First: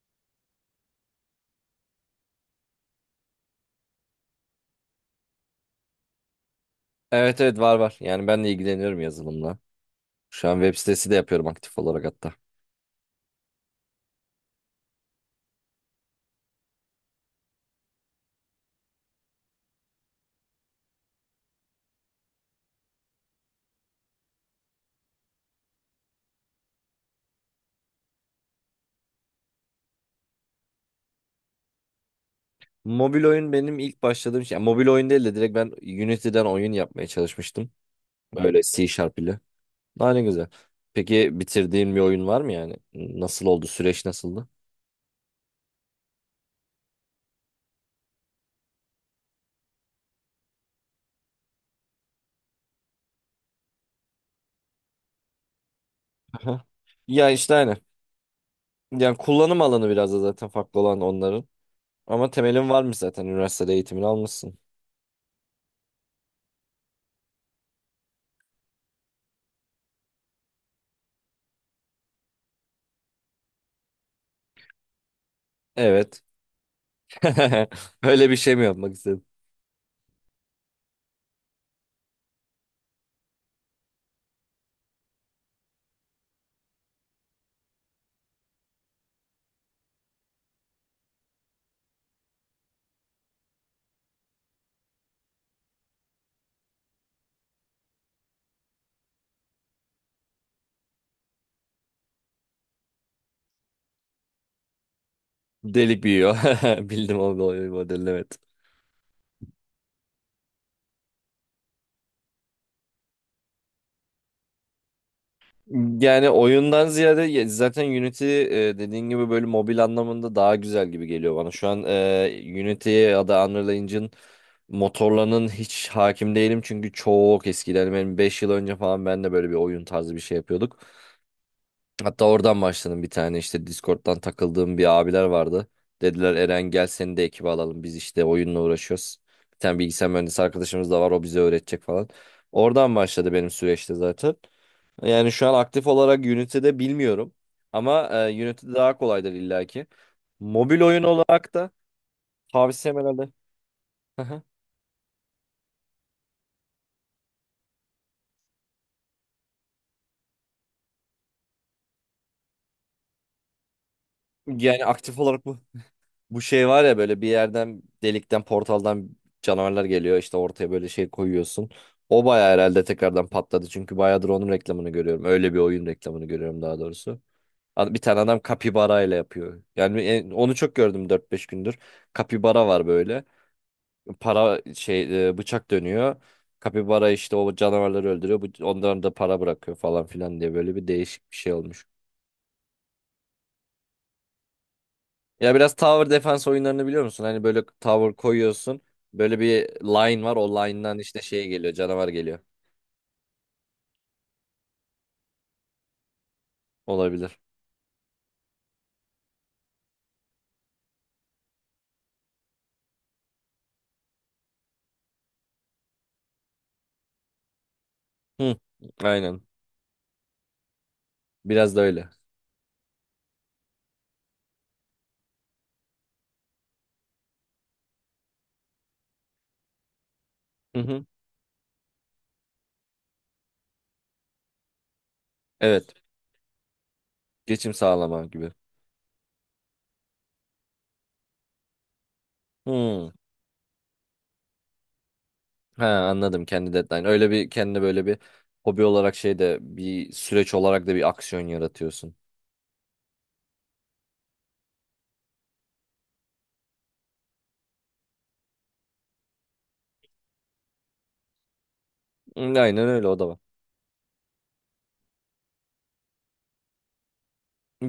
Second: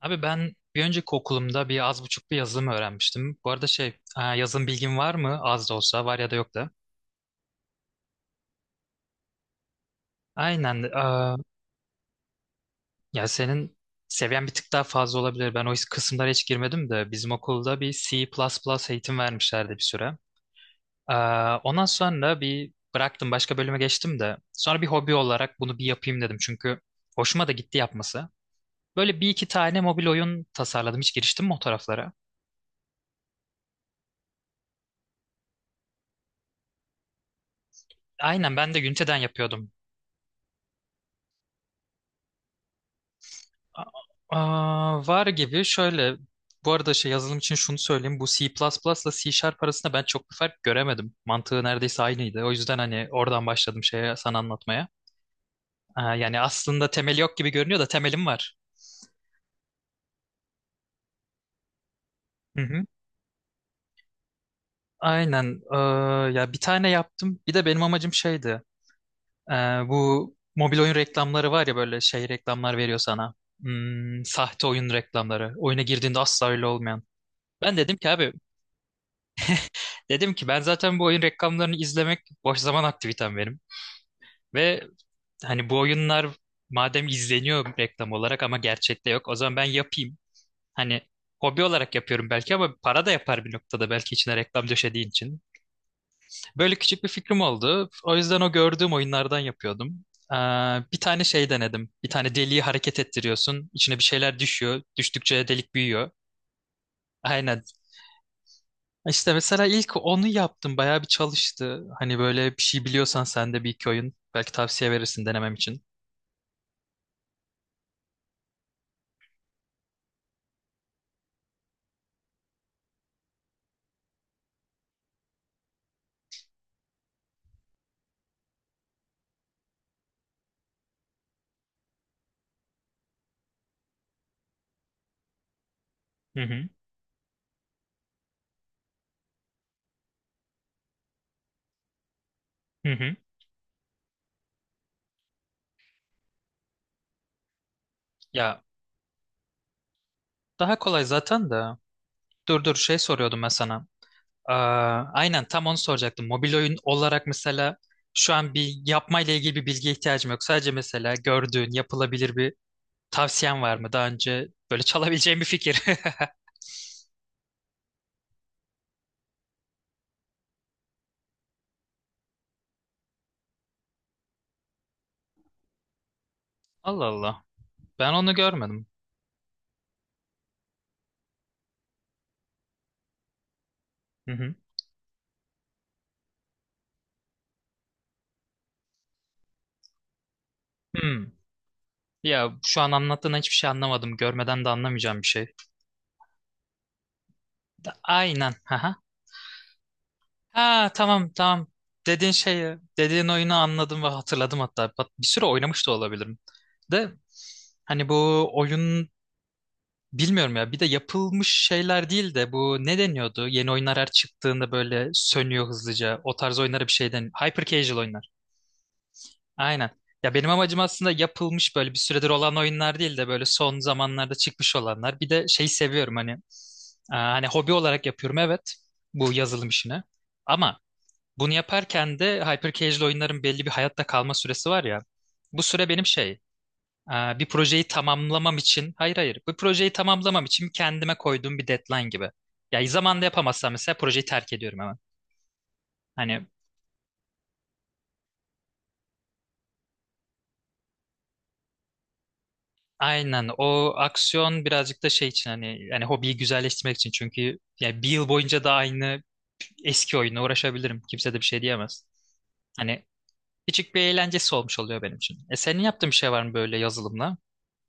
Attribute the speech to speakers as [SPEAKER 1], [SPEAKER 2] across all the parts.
[SPEAKER 1] Abi ben bir önceki okulumda bir az buçuk bir yazılım öğrenmiştim. Bu arada şey yazılım bilgin var mı? Az da olsa var ya da yok da.
[SPEAKER 2] Evet var. Yani ben de ilgileniyorum yazılımla. Şu an web
[SPEAKER 1] Aynen.
[SPEAKER 2] sitesi de yapıyorum aktif olarak hatta.
[SPEAKER 1] Ya senin seviyen bir tık daha fazla olabilir. Ben o kısımlara hiç girmedim de bizim okulda bir C++ eğitim vermişlerdi bir süre. E, Ondan sonra bir bıraktım başka bölüme geçtim de. Sonra bir hobi olarak bunu bir yapayım dedim. Çünkü hoşuma da gitti yapması. Böyle bir iki tane mobil oyun tasarladım. Hiç giriştim mi o taraflara?
[SPEAKER 2] Mobil oyun benim ilk başladığım şey. Yani mobil oyun değil de direkt ben Unity'den oyun yapmaya çalışmıştım.
[SPEAKER 1] Aynen
[SPEAKER 2] Böyle
[SPEAKER 1] ben de
[SPEAKER 2] C
[SPEAKER 1] Unity'den
[SPEAKER 2] Sharp ile.
[SPEAKER 1] yapıyordum.
[SPEAKER 2] Ne güzel. Peki bitirdiğin bir oyun var mı yani? Nasıl oldu?
[SPEAKER 1] A-
[SPEAKER 2] Süreç nasıldı?
[SPEAKER 1] Aa, var gibi şöyle bu arada şey yazılım için şunu söyleyeyim, bu C++ ile C Sharp arasında ben çok bir fark göremedim, mantığı neredeyse aynıydı, o yüzden hani oradan başladım şeye sana anlatmaya. Aa, yani
[SPEAKER 2] Aha.
[SPEAKER 1] aslında temeli
[SPEAKER 2] Ya
[SPEAKER 1] yok gibi
[SPEAKER 2] işte aynı.
[SPEAKER 1] görünüyor da temelim var.
[SPEAKER 2] Yani kullanım alanı biraz da zaten farklı olan onların. Ama
[SPEAKER 1] Hı
[SPEAKER 2] temelin
[SPEAKER 1] hı.
[SPEAKER 2] varmış zaten. Üniversitede eğitimini almışsın.
[SPEAKER 1] Aynen. Ya bir tane yaptım, bir de benim amacım şeydi. Ee, Bu mobil oyun reklamları var ya, böyle şey reklamlar veriyor sana. Hmm, sahte oyun reklamları, oyuna girdiğinde
[SPEAKER 2] Evet.
[SPEAKER 1] asla öyle olmayan. Ben dedim ki
[SPEAKER 2] Öyle
[SPEAKER 1] abi.
[SPEAKER 2] bir şey mi yapmak istedim?
[SPEAKER 1] Dedim ki ben zaten bu oyun reklamlarını izlemek boş zaman aktivitem benim. Ve hani bu oyunlar madem izleniyor reklam olarak ama gerçekte yok, o zaman ben yapayım. Hani hobi olarak yapıyorum belki ama para da yapar bir noktada, belki içine reklam döşediği için. Böyle küçük bir fikrim oldu. O yüzden o gördüğüm oyunlardan yapıyordum. Ee, Bir tane şey denedim. Bir tane deliği hareket ettiriyorsun. İçine bir şeyler düşüyor. Düştükçe delik
[SPEAKER 2] Delik
[SPEAKER 1] büyüyor.
[SPEAKER 2] büyüyor. Bildim o
[SPEAKER 1] Aynen.
[SPEAKER 2] modeli, evet.
[SPEAKER 1] İşte mesela ilk onu yaptım. Bayağı bir çalıştı. Hani böyle bir şey biliyorsan sen de bir iki oyun, belki tavsiye verirsin denemem için.
[SPEAKER 2] Yani oyundan ziyade zaten Unity, dediğin gibi böyle mobil anlamında daha güzel gibi geliyor bana. Şu an Unity ya da Unreal Engine motorlarının hiç hakim değilim. Çünkü çok eskiden, yani benim 5 yıl önce falan, ben de böyle bir oyun tarzı bir şey yapıyorduk. Hatta oradan başladım, bir tane işte Discord'dan takıldığım bir abiler vardı. Dediler
[SPEAKER 1] Hı
[SPEAKER 2] Eren,
[SPEAKER 1] hı.
[SPEAKER 2] gel seni de ekibe alalım, biz işte oyunla uğraşıyoruz. Bir tane bilgisayar mühendisi arkadaşımız da var, o bize öğretecek falan.
[SPEAKER 1] Hı
[SPEAKER 2] Oradan
[SPEAKER 1] hı.
[SPEAKER 2] başladı benim süreçte zaten. Yani şu an aktif olarak Unity'de bilmiyorum. Ama
[SPEAKER 1] Ya
[SPEAKER 2] Unity daha kolaydır illaki.
[SPEAKER 1] daha
[SPEAKER 2] Mobil oyun
[SPEAKER 1] kolay zaten
[SPEAKER 2] olarak
[SPEAKER 1] de.
[SPEAKER 2] da
[SPEAKER 1] Dur dur,
[SPEAKER 2] tavsiyem
[SPEAKER 1] şey
[SPEAKER 2] herhalde.
[SPEAKER 1] soruyordum ben sana.
[SPEAKER 2] Aha.
[SPEAKER 1] Aa, aynen tam onu soracaktım. Mobil oyun olarak mesela şu an bir yapmayla ilgili bir bilgiye ihtiyacım yok. Sadece mesela gördüğün yapılabilir bir tavsiyen var mı? Daha önce böyle
[SPEAKER 2] Yani aktif
[SPEAKER 1] çalabileceğim
[SPEAKER 2] olarak
[SPEAKER 1] bir
[SPEAKER 2] bu
[SPEAKER 1] fikir.
[SPEAKER 2] bu şey var ya, böyle bir yerden, delikten, portaldan canavarlar geliyor, işte ortaya böyle şey koyuyorsun. O bayağı herhalde tekrardan patladı çünkü bayağıdır onun reklamını görüyorum. Öyle bir oyun reklamını görüyorum daha
[SPEAKER 1] Allah
[SPEAKER 2] doğrusu.
[SPEAKER 1] Allah.
[SPEAKER 2] Bir
[SPEAKER 1] Ben
[SPEAKER 2] tane
[SPEAKER 1] onu
[SPEAKER 2] adam
[SPEAKER 1] görmedim.
[SPEAKER 2] kapibara ile yapıyor. Yani onu çok gördüm dört beş gündür. Kapibara var böyle.
[SPEAKER 1] Hı hı.
[SPEAKER 2] Para şey, bıçak dönüyor. Kapibara işte o canavarları öldürüyor. Bu, onların da para bırakıyor falan filan diye böyle bir
[SPEAKER 1] Hmm.
[SPEAKER 2] değişik bir şey olmuş.
[SPEAKER 1] Ya şu an anlattığından hiçbir şey anlamadım. Görmeden de anlamayacağım bir şey.
[SPEAKER 2] Ya biraz tower defense oyunlarını biliyor musun? Hani böyle tower
[SPEAKER 1] Aynen.
[SPEAKER 2] koyuyorsun.
[SPEAKER 1] Aha.
[SPEAKER 2] Böyle bir line var. O
[SPEAKER 1] Ha,
[SPEAKER 2] line'dan işte
[SPEAKER 1] tamam
[SPEAKER 2] şey
[SPEAKER 1] tamam.
[SPEAKER 2] geliyor. Canavar
[SPEAKER 1] Dediğin
[SPEAKER 2] geliyor.
[SPEAKER 1] şeyi, dediğin oyunu anladım ve hatırladım hatta. Bak, bir süre oynamış da olabilirim. De
[SPEAKER 2] Olabilir.
[SPEAKER 1] hani bu oyun, bilmiyorum ya. Bir de yapılmış şeyler değil de bu ne deniyordu? Yeni oyunlar her çıktığında böyle sönüyor hızlıca. O tarz oyunlara bir şey deniyor. Hyper casual oyunlar.
[SPEAKER 2] Hı, aynen.
[SPEAKER 1] Aynen. Ya benim amacım aslında
[SPEAKER 2] Biraz
[SPEAKER 1] yapılmış,
[SPEAKER 2] da
[SPEAKER 1] böyle bir
[SPEAKER 2] öyle.
[SPEAKER 1] süredir olan oyunlar değil de böyle son zamanlarda çıkmış olanlar. Bir de şeyi seviyorum hani. Aa, hani hobi olarak yapıyorum, evet. Bu yazılım işini.
[SPEAKER 2] Hı
[SPEAKER 1] Ama
[SPEAKER 2] hı.
[SPEAKER 1] bunu yaparken de Hypercasual oyunların belli bir hayatta kalma süresi var ya. Bu süre
[SPEAKER 2] Evet.
[SPEAKER 1] benim şey, bir
[SPEAKER 2] Geçim
[SPEAKER 1] projeyi
[SPEAKER 2] sağlama gibi.
[SPEAKER 1] tamamlamam için, hayır hayır, bu projeyi tamamlamam için kendime koyduğum bir deadline gibi. Ya
[SPEAKER 2] Hı.
[SPEAKER 1] zamanda yapamazsam mesela projeyi terk ediyorum hemen.
[SPEAKER 2] Ha, anladım,
[SPEAKER 1] Hani
[SPEAKER 2] kendi deadline. Öyle bir kendi böyle bir hobi olarak şey de, bir süreç olarak da bir aksiyon yaratıyorsun.
[SPEAKER 1] aynen, o aksiyon birazcık da şey için hani, yani hobiyi güzelleştirmek için, çünkü yani bir yıl boyunca da aynı eski oyunla uğraşabilirim. Kimse de bir şey diyemez.
[SPEAKER 2] Hı, aynen
[SPEAKER 1] Hani
[SPEAKER 2] öyle, o da var.
[SPEAKER 1] küçük bir eğlencesi olmuş oluyor benim için. E senin yaptığın bir şey var mı böyle yazılımla?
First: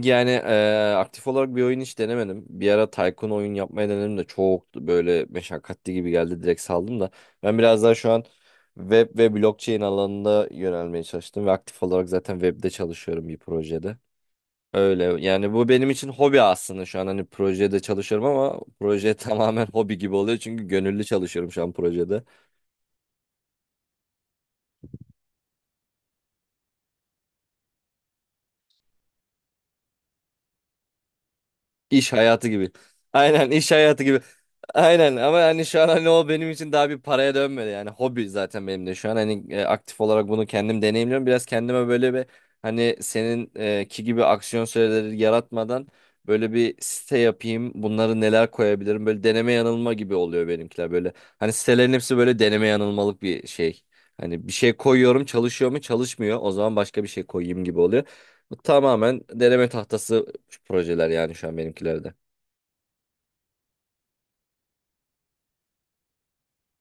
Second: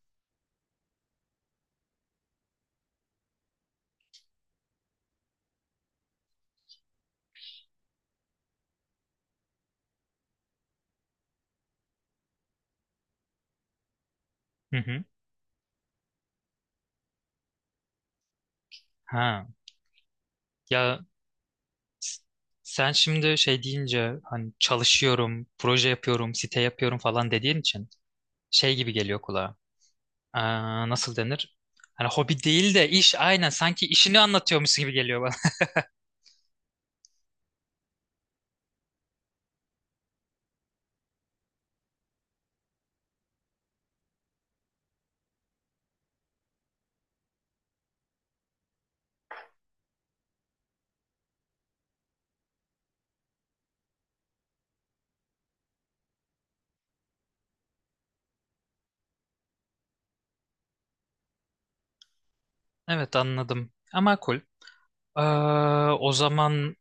[SPEAKER 2] Yani aktif olarak bir oyun hiç denemedim. Bir ara Tycoon oyun yapmaya denedim de çok böyle meşakkatli gibi geldi. Direkt saldım da. Ben biraz daha şu an web ve blockchain alanında yönelmeye çalıştım ve aktif olarak zaten webde çalışıyorum bir projede.
[SPEAKER 1] Hı
[SPEAKER 2] Öyle
[SPEAKER 1] hı.
[SPEAKER 2] yani, bu benim için hobi aslında şu an, hani projede çalışıyorum ama proje
[SPEAKER 1] Ha.
[SPEAKER 2] tamamen hobi gibi oluyor çünkü gönüllü
[SPEAKER 1] Ya
[SPEAKER 2] çalışıyorum şu an projede.
[SPEAKER 1] S- sen şimdi şey deyince, hani çalışıyorum, proje yapıyorum, site yapıyorum falan dediğin için, şey gibi geliyor kulağa. Aa, nasıl denir? Hani
[SPEAKER 2] İş
[SPEAKER 1] hobi
[SPEAKER 2] hayatı gibi.
[SPEAKER 1] değil de iş, aynen
[SPEAKER 2] Aynen, iş
[SPEAKER 1] sanki
[SPEAKER 2] hayatı gibi.
[SPEAKER 1] işini anlatıyormuş gibi
[SPEAKER 2] Aynen,
[SPEAKER 1] geliyor bana.
[SPEAKER 2] ama hani şu an hani o benim için daha bir paraya dönmedi, yani hobi zaten benim de şu an hani, aktif olarak bunu kendim deneyimliyorum, biraz kendime böyle bir, hani senin ki gibi aksiyon süreleri yaratmadan böyle bir site yapayım, bunları neler koyabilirim, böyle deneme yanılma gibi oluyor benimkiler, böyle hani sitelerin hepsi böyle deneme yanılmalık bir şey, hani bir şey koyuyorum çalışıyor mu çalışmıyor, o zaman başka bir şey koyayım gibi oluyor. Bu tamamen deneme tahtası şu projeler yani şu an benimkilerde.
[SPEAKER 1] Evet, anladım. Ama cool. Aa, o zaman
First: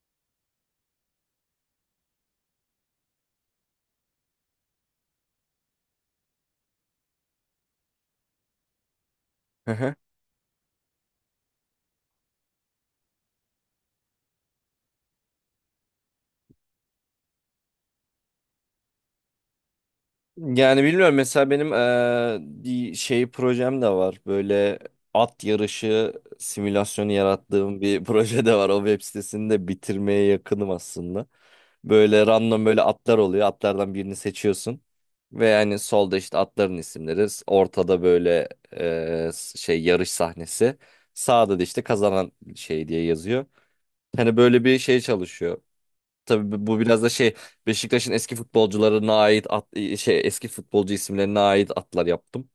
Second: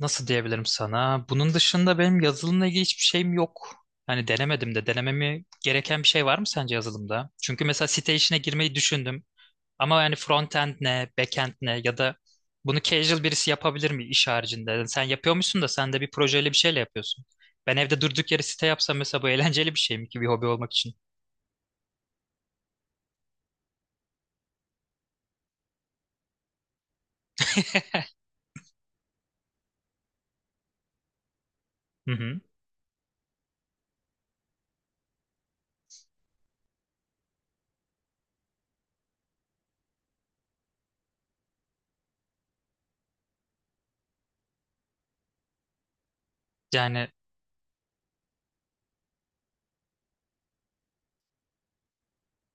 [SPEAKER 1] nasıl diyebilirim sana? Bunun dışında benim yazılımla ilgili hiçbir şeyim yok. Hani denemedim de, denememi gereken bir şey var mı sence yazılımda? Çünkü mesela site işine girmeyi düşündüm.
[SPEAKER 2] Hı hı.
[SPEAKER 1] Ama yani frontend ne, backend ne, ya da bunu casual birisi yapabilir mi iş haricinde? Yani sen yapıyormuşsun da, sen de bir projeyle bir şeyle yapıyorsun. Ben evde durduk yere site yapsam mesela, bu eğlenceli bir şey mi ki bir hobi olmak
[SPEAKER 2] Yani
[SPEAKER 1] için?
[SPEAKER 2] bilmiyorum, mesela benim bir şey projem de var. Böyle at yarışı simülasyonu yarattığım bir proje de var. O web sitesini de bitirmeye yakınım aslında.
[SPEAKER 1] Hı
[SPEAKER 2] Böyle
[SPEAKER 1] hı.
[SPEAKER 2] random böyle atlar oluyor. Atlardan birini seçiyorsun. Ve yani solda işte atların isimleri. Ortada böyle şey, yarış sahnesi. Sağda da işte kazanan şey diye yazıyor. Hani böyle bir şey çalışıyor. Tabii bu biraz
[SPEAKER 1] Yani
[SPEAKER 2] da şey, Beşiktaş'ın eski futbolcularına ait at, şey, eski futbolcu isimlerine ait atlar yaptım.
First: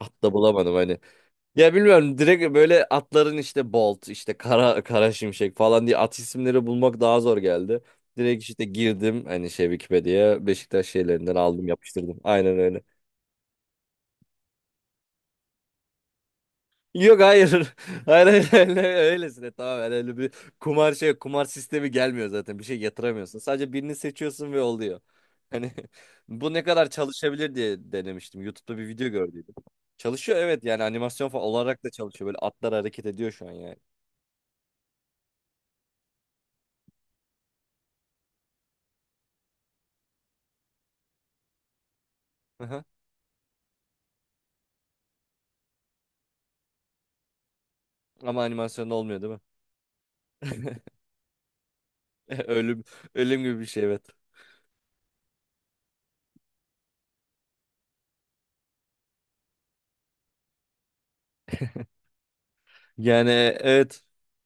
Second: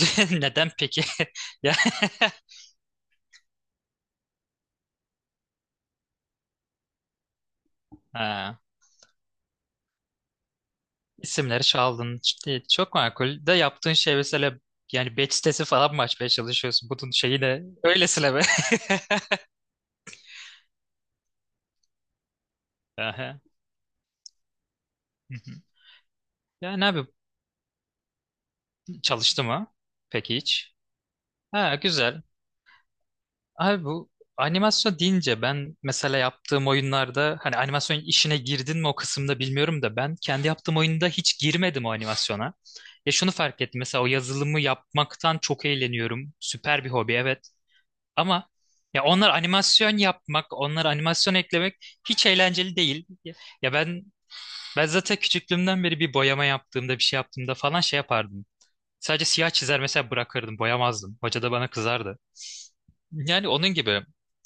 [SPEAKER 2] At da
[SPEAKER 1] neden
[SPEAKER 2] bulamadım hani.
[SPEAKER 1] peki?
[SPEAKER 2] Ya
[SPEAKER 1] Ya
[SPEAKER 2] bilmiyorum, direkt böyle atların, işte Bolt, işte Kara Kara Şimşek falan diye at isimleri bulmak daha zor geldi. Direkt
[SPEAKER 1] ha,
[SPEAKER 2] işte girdim hani şey Wikipedia'ya, Beşiktaş şeylerinden
[SPEAKER 1] isimleri
[SPEAKER 2] aldım yapıştırdım.
[SPEAKER 1] çaldın.
[SPEAKER 2] Aynen
[SPEAKER 1] İşte
[SPEAKER 2] öyle.
[SPEAKER 1] çok makul. De yaptığın şey mesela, yani batch sitesi falan mı açmaya çalışıyorsun? Bunun
[SPEAKER 2] Yok,
[SPEAKER 1] şeyi de
[SPEAKER 2] hayır. Hayır
[SPEAKER 1] öylesine be.
[SPEAKER 2] hayır öyle, öylesine, tamamen öyle bir kumar şey, kumar sistemi gelmiyor zaten, bir şey yatıramıyorsun.
[SPEAKER 1] Aha.
[SPEAKER 2] Sadece birini seçiyorsun ve oluyor.
[SPEAKER 1] Hı hı.
[SPEAKER 2] Hani bu ne
[SPEAKER 1] Yani
[SPEAKER 2] kadar
[SPEAKER 1] abi
[SPEAKER 2] çalışabilir diye denemiştim. YouTube'da bir video
[SPEAKER 1] çalıştı
[SPEAKER 2] gördüydüm.
[SPEAKER 1] mı? Peki
[SPEAKER 2] Çalışıyor evet,
[SPEAKER 1] hiç.
[SPEAKER 2] yani animasyon falan
[SPEAKER 1] Ha,
[SPEAKER 2] olarak da
[SPEAKER 1] güzel.
[SPEAKER 2] çalışıyor. Böyle atlar hareket ediyor şu an yani.
[SPEAKER 1] Abi bu animasyon deyince, ben mesela yaptığım oyunlarda, hani animasyon işine girdin mi o kısımda bilmiyorum da, ben kendi yaptığım oyunda hiç girmedim o animasyona.
[SPEAKER 2] Aha.
[SPEAKER 1] Ya şunu fark ettim mesela, o yazılımı yapmaktan çok eğleniyorum. Süper bir hobi, evet,
[SPEAKER 2] Ama
[SPEAKER 1] ama
[SPEAKER 2] animasyon
[SPEAKER 1] ya
[SPEAKER 2] olmuyor
[SPEAKER 1] onlar
[SPEAKER 2] değil mi?
[SPEAKER 1] animasyon yapmak, onlar animasyon eklemek hiç eğlenceli
[SPEAKER 2] Ölüm
[SPEAKER 1] değil.
[SPEAKER 2] ölüm gibi bir
[SPEAKER 1] Ya
[SPEAKER 2] şey evet.
[SPEAKER 1] ben zaten küçüklüğümden beri bir boyama yaptığımda, bir şey yaptığımda falan şey yapardım. Sadece siyah çizer mesela, bırakırdım, boyamazdım. Hoca da bana kızardı.
[SPEAKER 2] Yani
[SPEAKER 1] Yani onun
[SPEAKER 2] evet,
[SPEAKER 1] gibi.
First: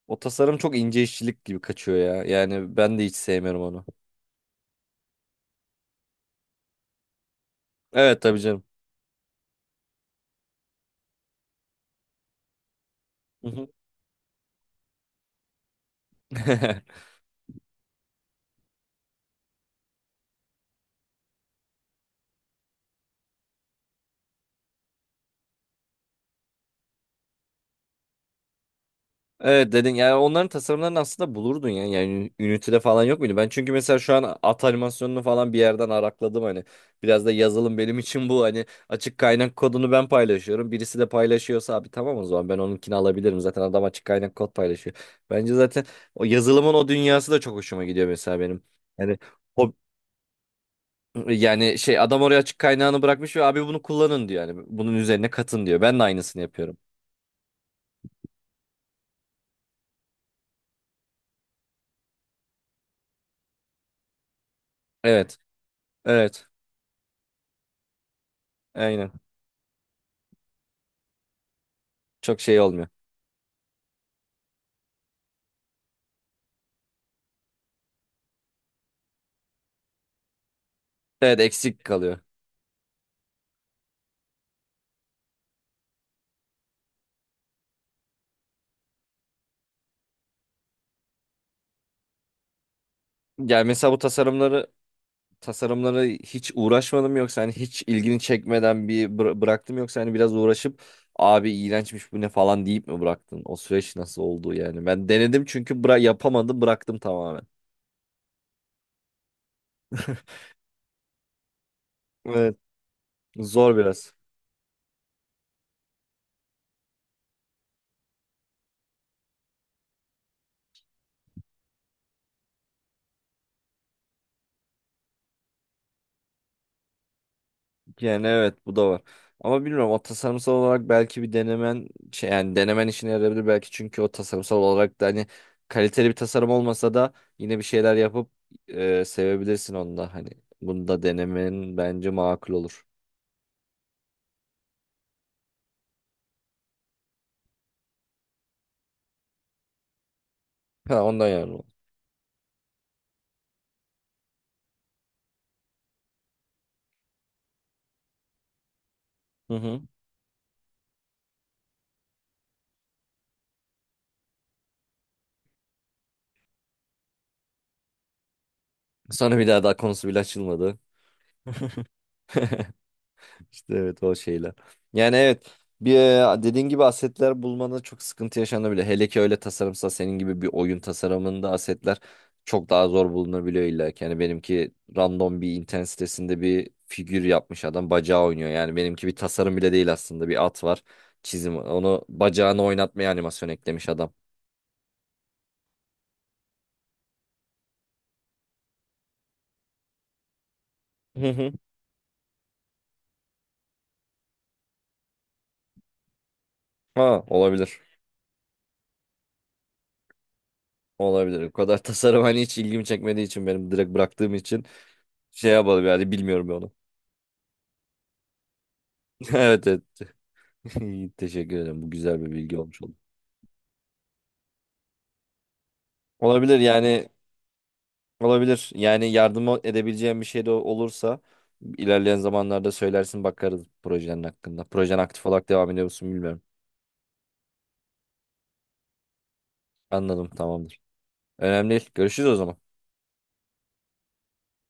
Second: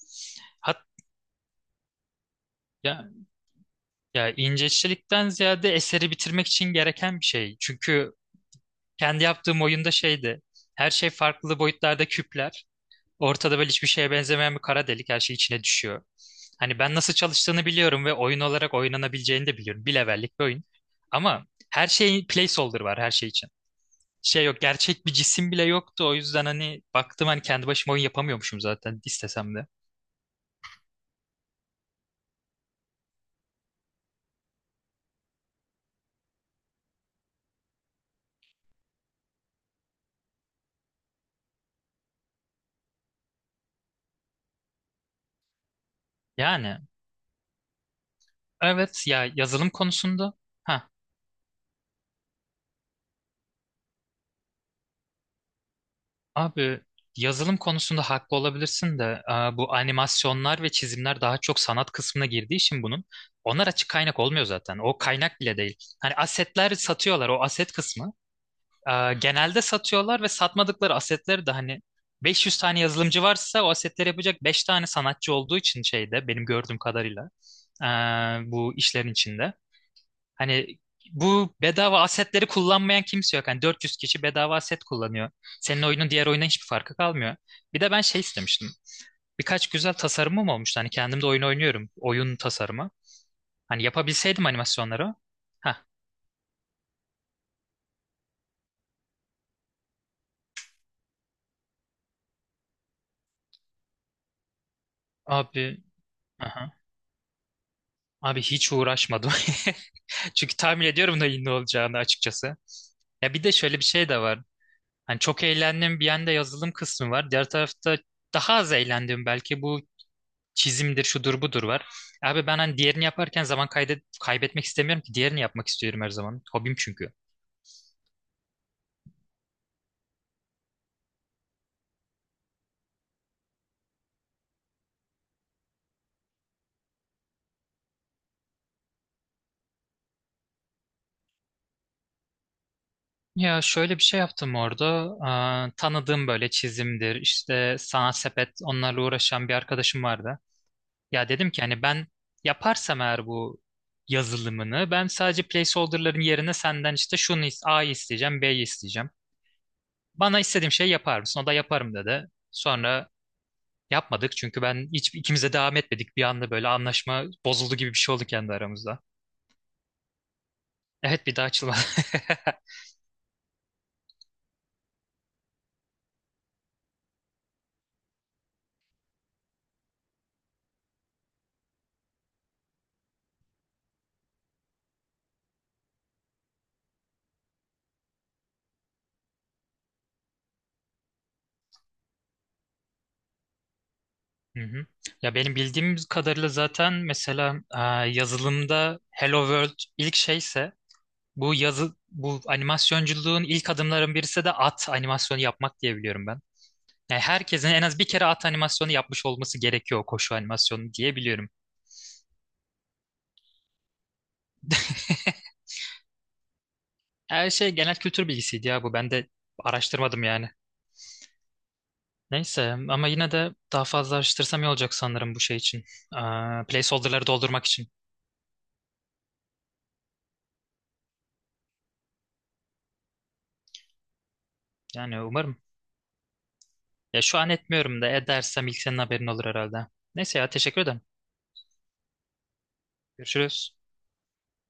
[SPEAKER 2] o tasarım çok
[SPEAKER 1] Hat
[SPEAKER 2] ince işçilik gibi kaçıyor ya. Yani ben de
[SPEAKER 1] ya
[SPEAKER 2] hiç sevmiyorum onu.
[SPEAKER 1] Ya inceçlikten ziyade eseri bitirmek için gereken bir şey. Çünkü
[SPEAKER 2] Evet tabii canım.
[SPEAKER 1] kendi yaptığım oyunda şeydi. Her şey farklı boyutlarda küpler.
[SPEAKER 2] Hı
[SPEAKER 1] Ortada
[SPEAKER 2] hı.
[SPEAKER 1] böyle hiçbir şeye benzemeyen bir kara delik, her şey içine düşüyor. Hani ben nasıl çalıştığını biliyorum ve oyun olarak oynanabileceğini de biliyorum. Bir levellik bir oyun. Ama her şeyin placeholder var, her şey için. Şey yok, gerçek bir cisim bile yoktu. O yüzden hani baktım, hani kendi başıma oyun yapamıyormuşum zaten istesem de.
[SPEAKER 2] Evet dedin, yani onların tasarımlarını aslında bulurdun yani. Yani Unity'de falan yok muydu? Ben çünkü mesela şu an at animasyonunu falan bir yerden arakladım hani. Biraz da yazılım benim için bu, hani açık kaynak kodunu ben paylaşıyorum. Birisi de paylaşıyorsa abi tamam, o zaman ben onunkini alabilirim. Zaten adam açık kaynak kod paylaşıyor. Bence zaten o yazılımın
[SPEAKER 1] Yani
[SPEAKER 2] o dünyası da çok hoşuma gidiyor mesela benim.
[SPEAKER 1] evet
[SPEAKER 2] Yani
[SPEAKER 1] ya, yazılım
[SPEAKER 2] o,
[SPEAKER 1] konusunda.
[SPEAKER 2] yani şey, adam oraya açık kaynağını bırakmış ve abi bunu kullanın diyor yani. Bunun üzerine katın diyor. Ben de aynısını yapıyorum.
[SPEAKER 1] Abi yazılım konusunda haklı olabilirsin de, bu animasyonlar ve çizimler daha çok sanat kısmına girdiği için, bunun, onlar açık kaynak olmuyor zaten. O
[SPEAKER 2] Evet.
[SPEAKER 1] kaynak bile değil. Hani
[SPEAKER 2] Evet.
[SPEAKER 1] asetler satıyorlar, o aset kısmı.
[SPEAKER 2] Aynen.
[SPEAKER 1] Genelde satıyorlar ve satmadıkları asetleri de hani,
[SPEAKER 2] Çok
[SPEAKER 1] 500
[SPEAKER 2] şey
[SPEAKER 1] tane
[SPEAKER 2] olmuyor.
[SPEAKER 1] yazılımcı varsa o asetleri yapacak 5 tane sanatçı olduğu için, şeyde benim gördüğüm kadarıyla, e, bu işlerin içinde. Hani
[SPEAKER 2] Evet,
[SPEAKER 1] bu
[SPEAKER 2] eksik
[SPEAKER 1] bedava
[SPEAKER 2] kalıyor.
[SPEAKER 1] asetleri kullanmayan kimse yok. Hani 400 kişi bedava aset kullanıyor. Senin oyunun diğer oyuna hiçbir farkı kalmıyor. Bir de ben şey istemiştim. Birkaç güzel tasarımım olmuştu. Hani kendim de oyun oynuyorum. Oyun tasarımı.
[SPEAKER 2] Yani
[SPEAKER 1] Hani
[SPEAKER 2] mesela bu
[SPEAKER 1] yapabilseydim
[SPEAKER 2] tasarımları
[SPEAKER 1] animasyonları. Ha
[SPEAKER 2] tasarımları hiç uğraşmadım yoksa, hani hiç ilgini çekmeden bir bıraktım yoksa hani biraz uğraşıp abi iğrençmiş bu ne falan deyip mi bıraktın? O süreç nasıl oldu yani? Ben denedim
[SPEAKER 1] abi.
[SPEAKER 2] çünkü, bıra yapamadım,
[SPEAKER 1] Aha.
[SPEAKER 2] bıraktım tamamen.
[SPEAKER 1] Abi hiç uğraşmadım. Çünkü tahmin ediyorum da iyi ne olacağını
[SPEAKER 2] Evet,
[SPEAKER 1] açıkçası. Ya bir de
[SPEAKER 2] zor
[SPEAKER 1] şöyle bir şey
[SPEAKER 2] biraz.
[SPEAKER 1] de var. Hani çok eğlendim bir yanda, yazılım kısmı var. Diğer tarafta daha az eğlendim belki, bu çizimdir, şudur budur var. Abi ben hani diğerini yaparken zaman kaydet kaybetmek istemiyorum ki, diğerini yapmak istiyorum her zaman. Hobim çünkü.
[SPEAKER 2] Yani evet, bu da var. Ama bilmiyorum, o tasarımsal olarak belki bir denemen şey, yani denemen işine yarayabilir belki çünkü o tasarımsal olarak da hani, kaliteli bir tasarım olmasa da yine bir şeyler yapıp sevebilirsin onu da, hani bunu da denemen bence makul olur.
[SPEAKER 1] Ya şöyle bir şey yaptım orada. Aa, tanıdığım böyle çizimdir, işte sanat sepet, onlarla uğraşan bir arkadaşım vardı.
[SPEAKER 2] Ha ondan
[SPEAKER 1] Ya dedim
[SPEAKER 2] yani.
[SPEAKER 1] ki hani, ben yaparsam eğer bu yazılımını, ben sadece placeholder'ların yerine senden işte A'yı isteyeceğim, B'yi isteyeceğim.
[SPEAKER 2] Hı hı.
[SPEAKER 1] Bana istediğim şeyi yapar mısın? O da yaparım dedi. Sonra yapmadık, çünkü ben hiç, ikimiz de devam etmedik. Bir anda böyle anlaşma bozuldu gibi bir şey oldu kendi aramızda.
[SPEAKER 2] Sonra bir daha konusu bile açılmadı.
[SPEAKER 1] Evet, bir daha açılmadı.
[SPEAKER 2] İşte evet, o şeyler. Yani evet bir, dediğin gibi asetler bulmada çok sıkıntı yaşanabilir. Hele ki öyle tasarımsa, senin gibi bir oyun tasarımında asetler çok daha zor bulunabiliyor illa ki. Yani benimki random bir internet sitesinde bir figür yapmış adam, bacağı oynuyor. Yani benimki bir tasarım bile değil aslında, bir at var, çizim, onu bacağını oynatmaya animasyon eklemiş adam.
[SPEAKER 1] Hı hı. Ya benim bildiğim kadarıyla zaten, mesela yazılımda Hello World ilk şeyse,
[SPEAKER 2] Hı hı.
[SPEAKER 1] bu yazı, bu animasyonculuğun ilk adımların birisi de at animasyonu yapmak diye biliyorum ben.
[SPEAKER 2] Ha
[SPEAKER 1] Yani herkesin
[SPEAKER 2] olabilir.
[SPEAKER 1] en az bir kere at animasyonu yapmış olması gerekiyor, koşu animasyonu diye
[SPEAKER 2] Olabilir.
[SPEAKER 1] biliyorum.
[SPEAKER 2] O kadar tasarım hani hiç ilgimi çekmediği için, benim direkt bıraktığım için, şey yapalım yani, bilmiyorum ben onu.
[SPEAKER 1] Her şey genel kültür bilgisiydi ya bu, ben de
[SPEAKER 2] Evet evet.
[SPEAKER 1] araştırmadım yani.
[SPEAKER 2] İyi, teşekkür ederim. Bu güzel bir bilgi
[SPEAKER 1] Neyse,
[SPEAKER 2] olmuş oldu.
[SPEAKER 1] ama yine de daha fazla araştırsam iyi olacak sanırım bu şey için.
[SPEAKER 2] Olabilir yani,
[SPEAKER 1] Placeholder'ları doldurmak için.
[SPEAKER 2] olabilir. Yani yardım edebileceğim bir şey de olursa ilerleyen zamanlarda söylersin, bakarız projenin hakkında. Projen
[SPEAKER 1] Yani
[SPEAKER 2] aktif olarak
[SPEAKER 1] umarım.
[SPEAKER 2] devam ediyor musun bilmiyorum.
[SPEAKER 1] Ya şu an etmiyorum da, edersem ilk senin haberin olur herhalde.
[SPEAKER 2] Anladım,
[SPEAKER 1] Neyse ya,
[SPEAKER 2] tamamdır.
[SPEAKER 1] teşekkür ederim.
[SPEAKER 2] Önemli değil. Görüşürüz o zaman.
[SPEAKER 1] Görüşürüz.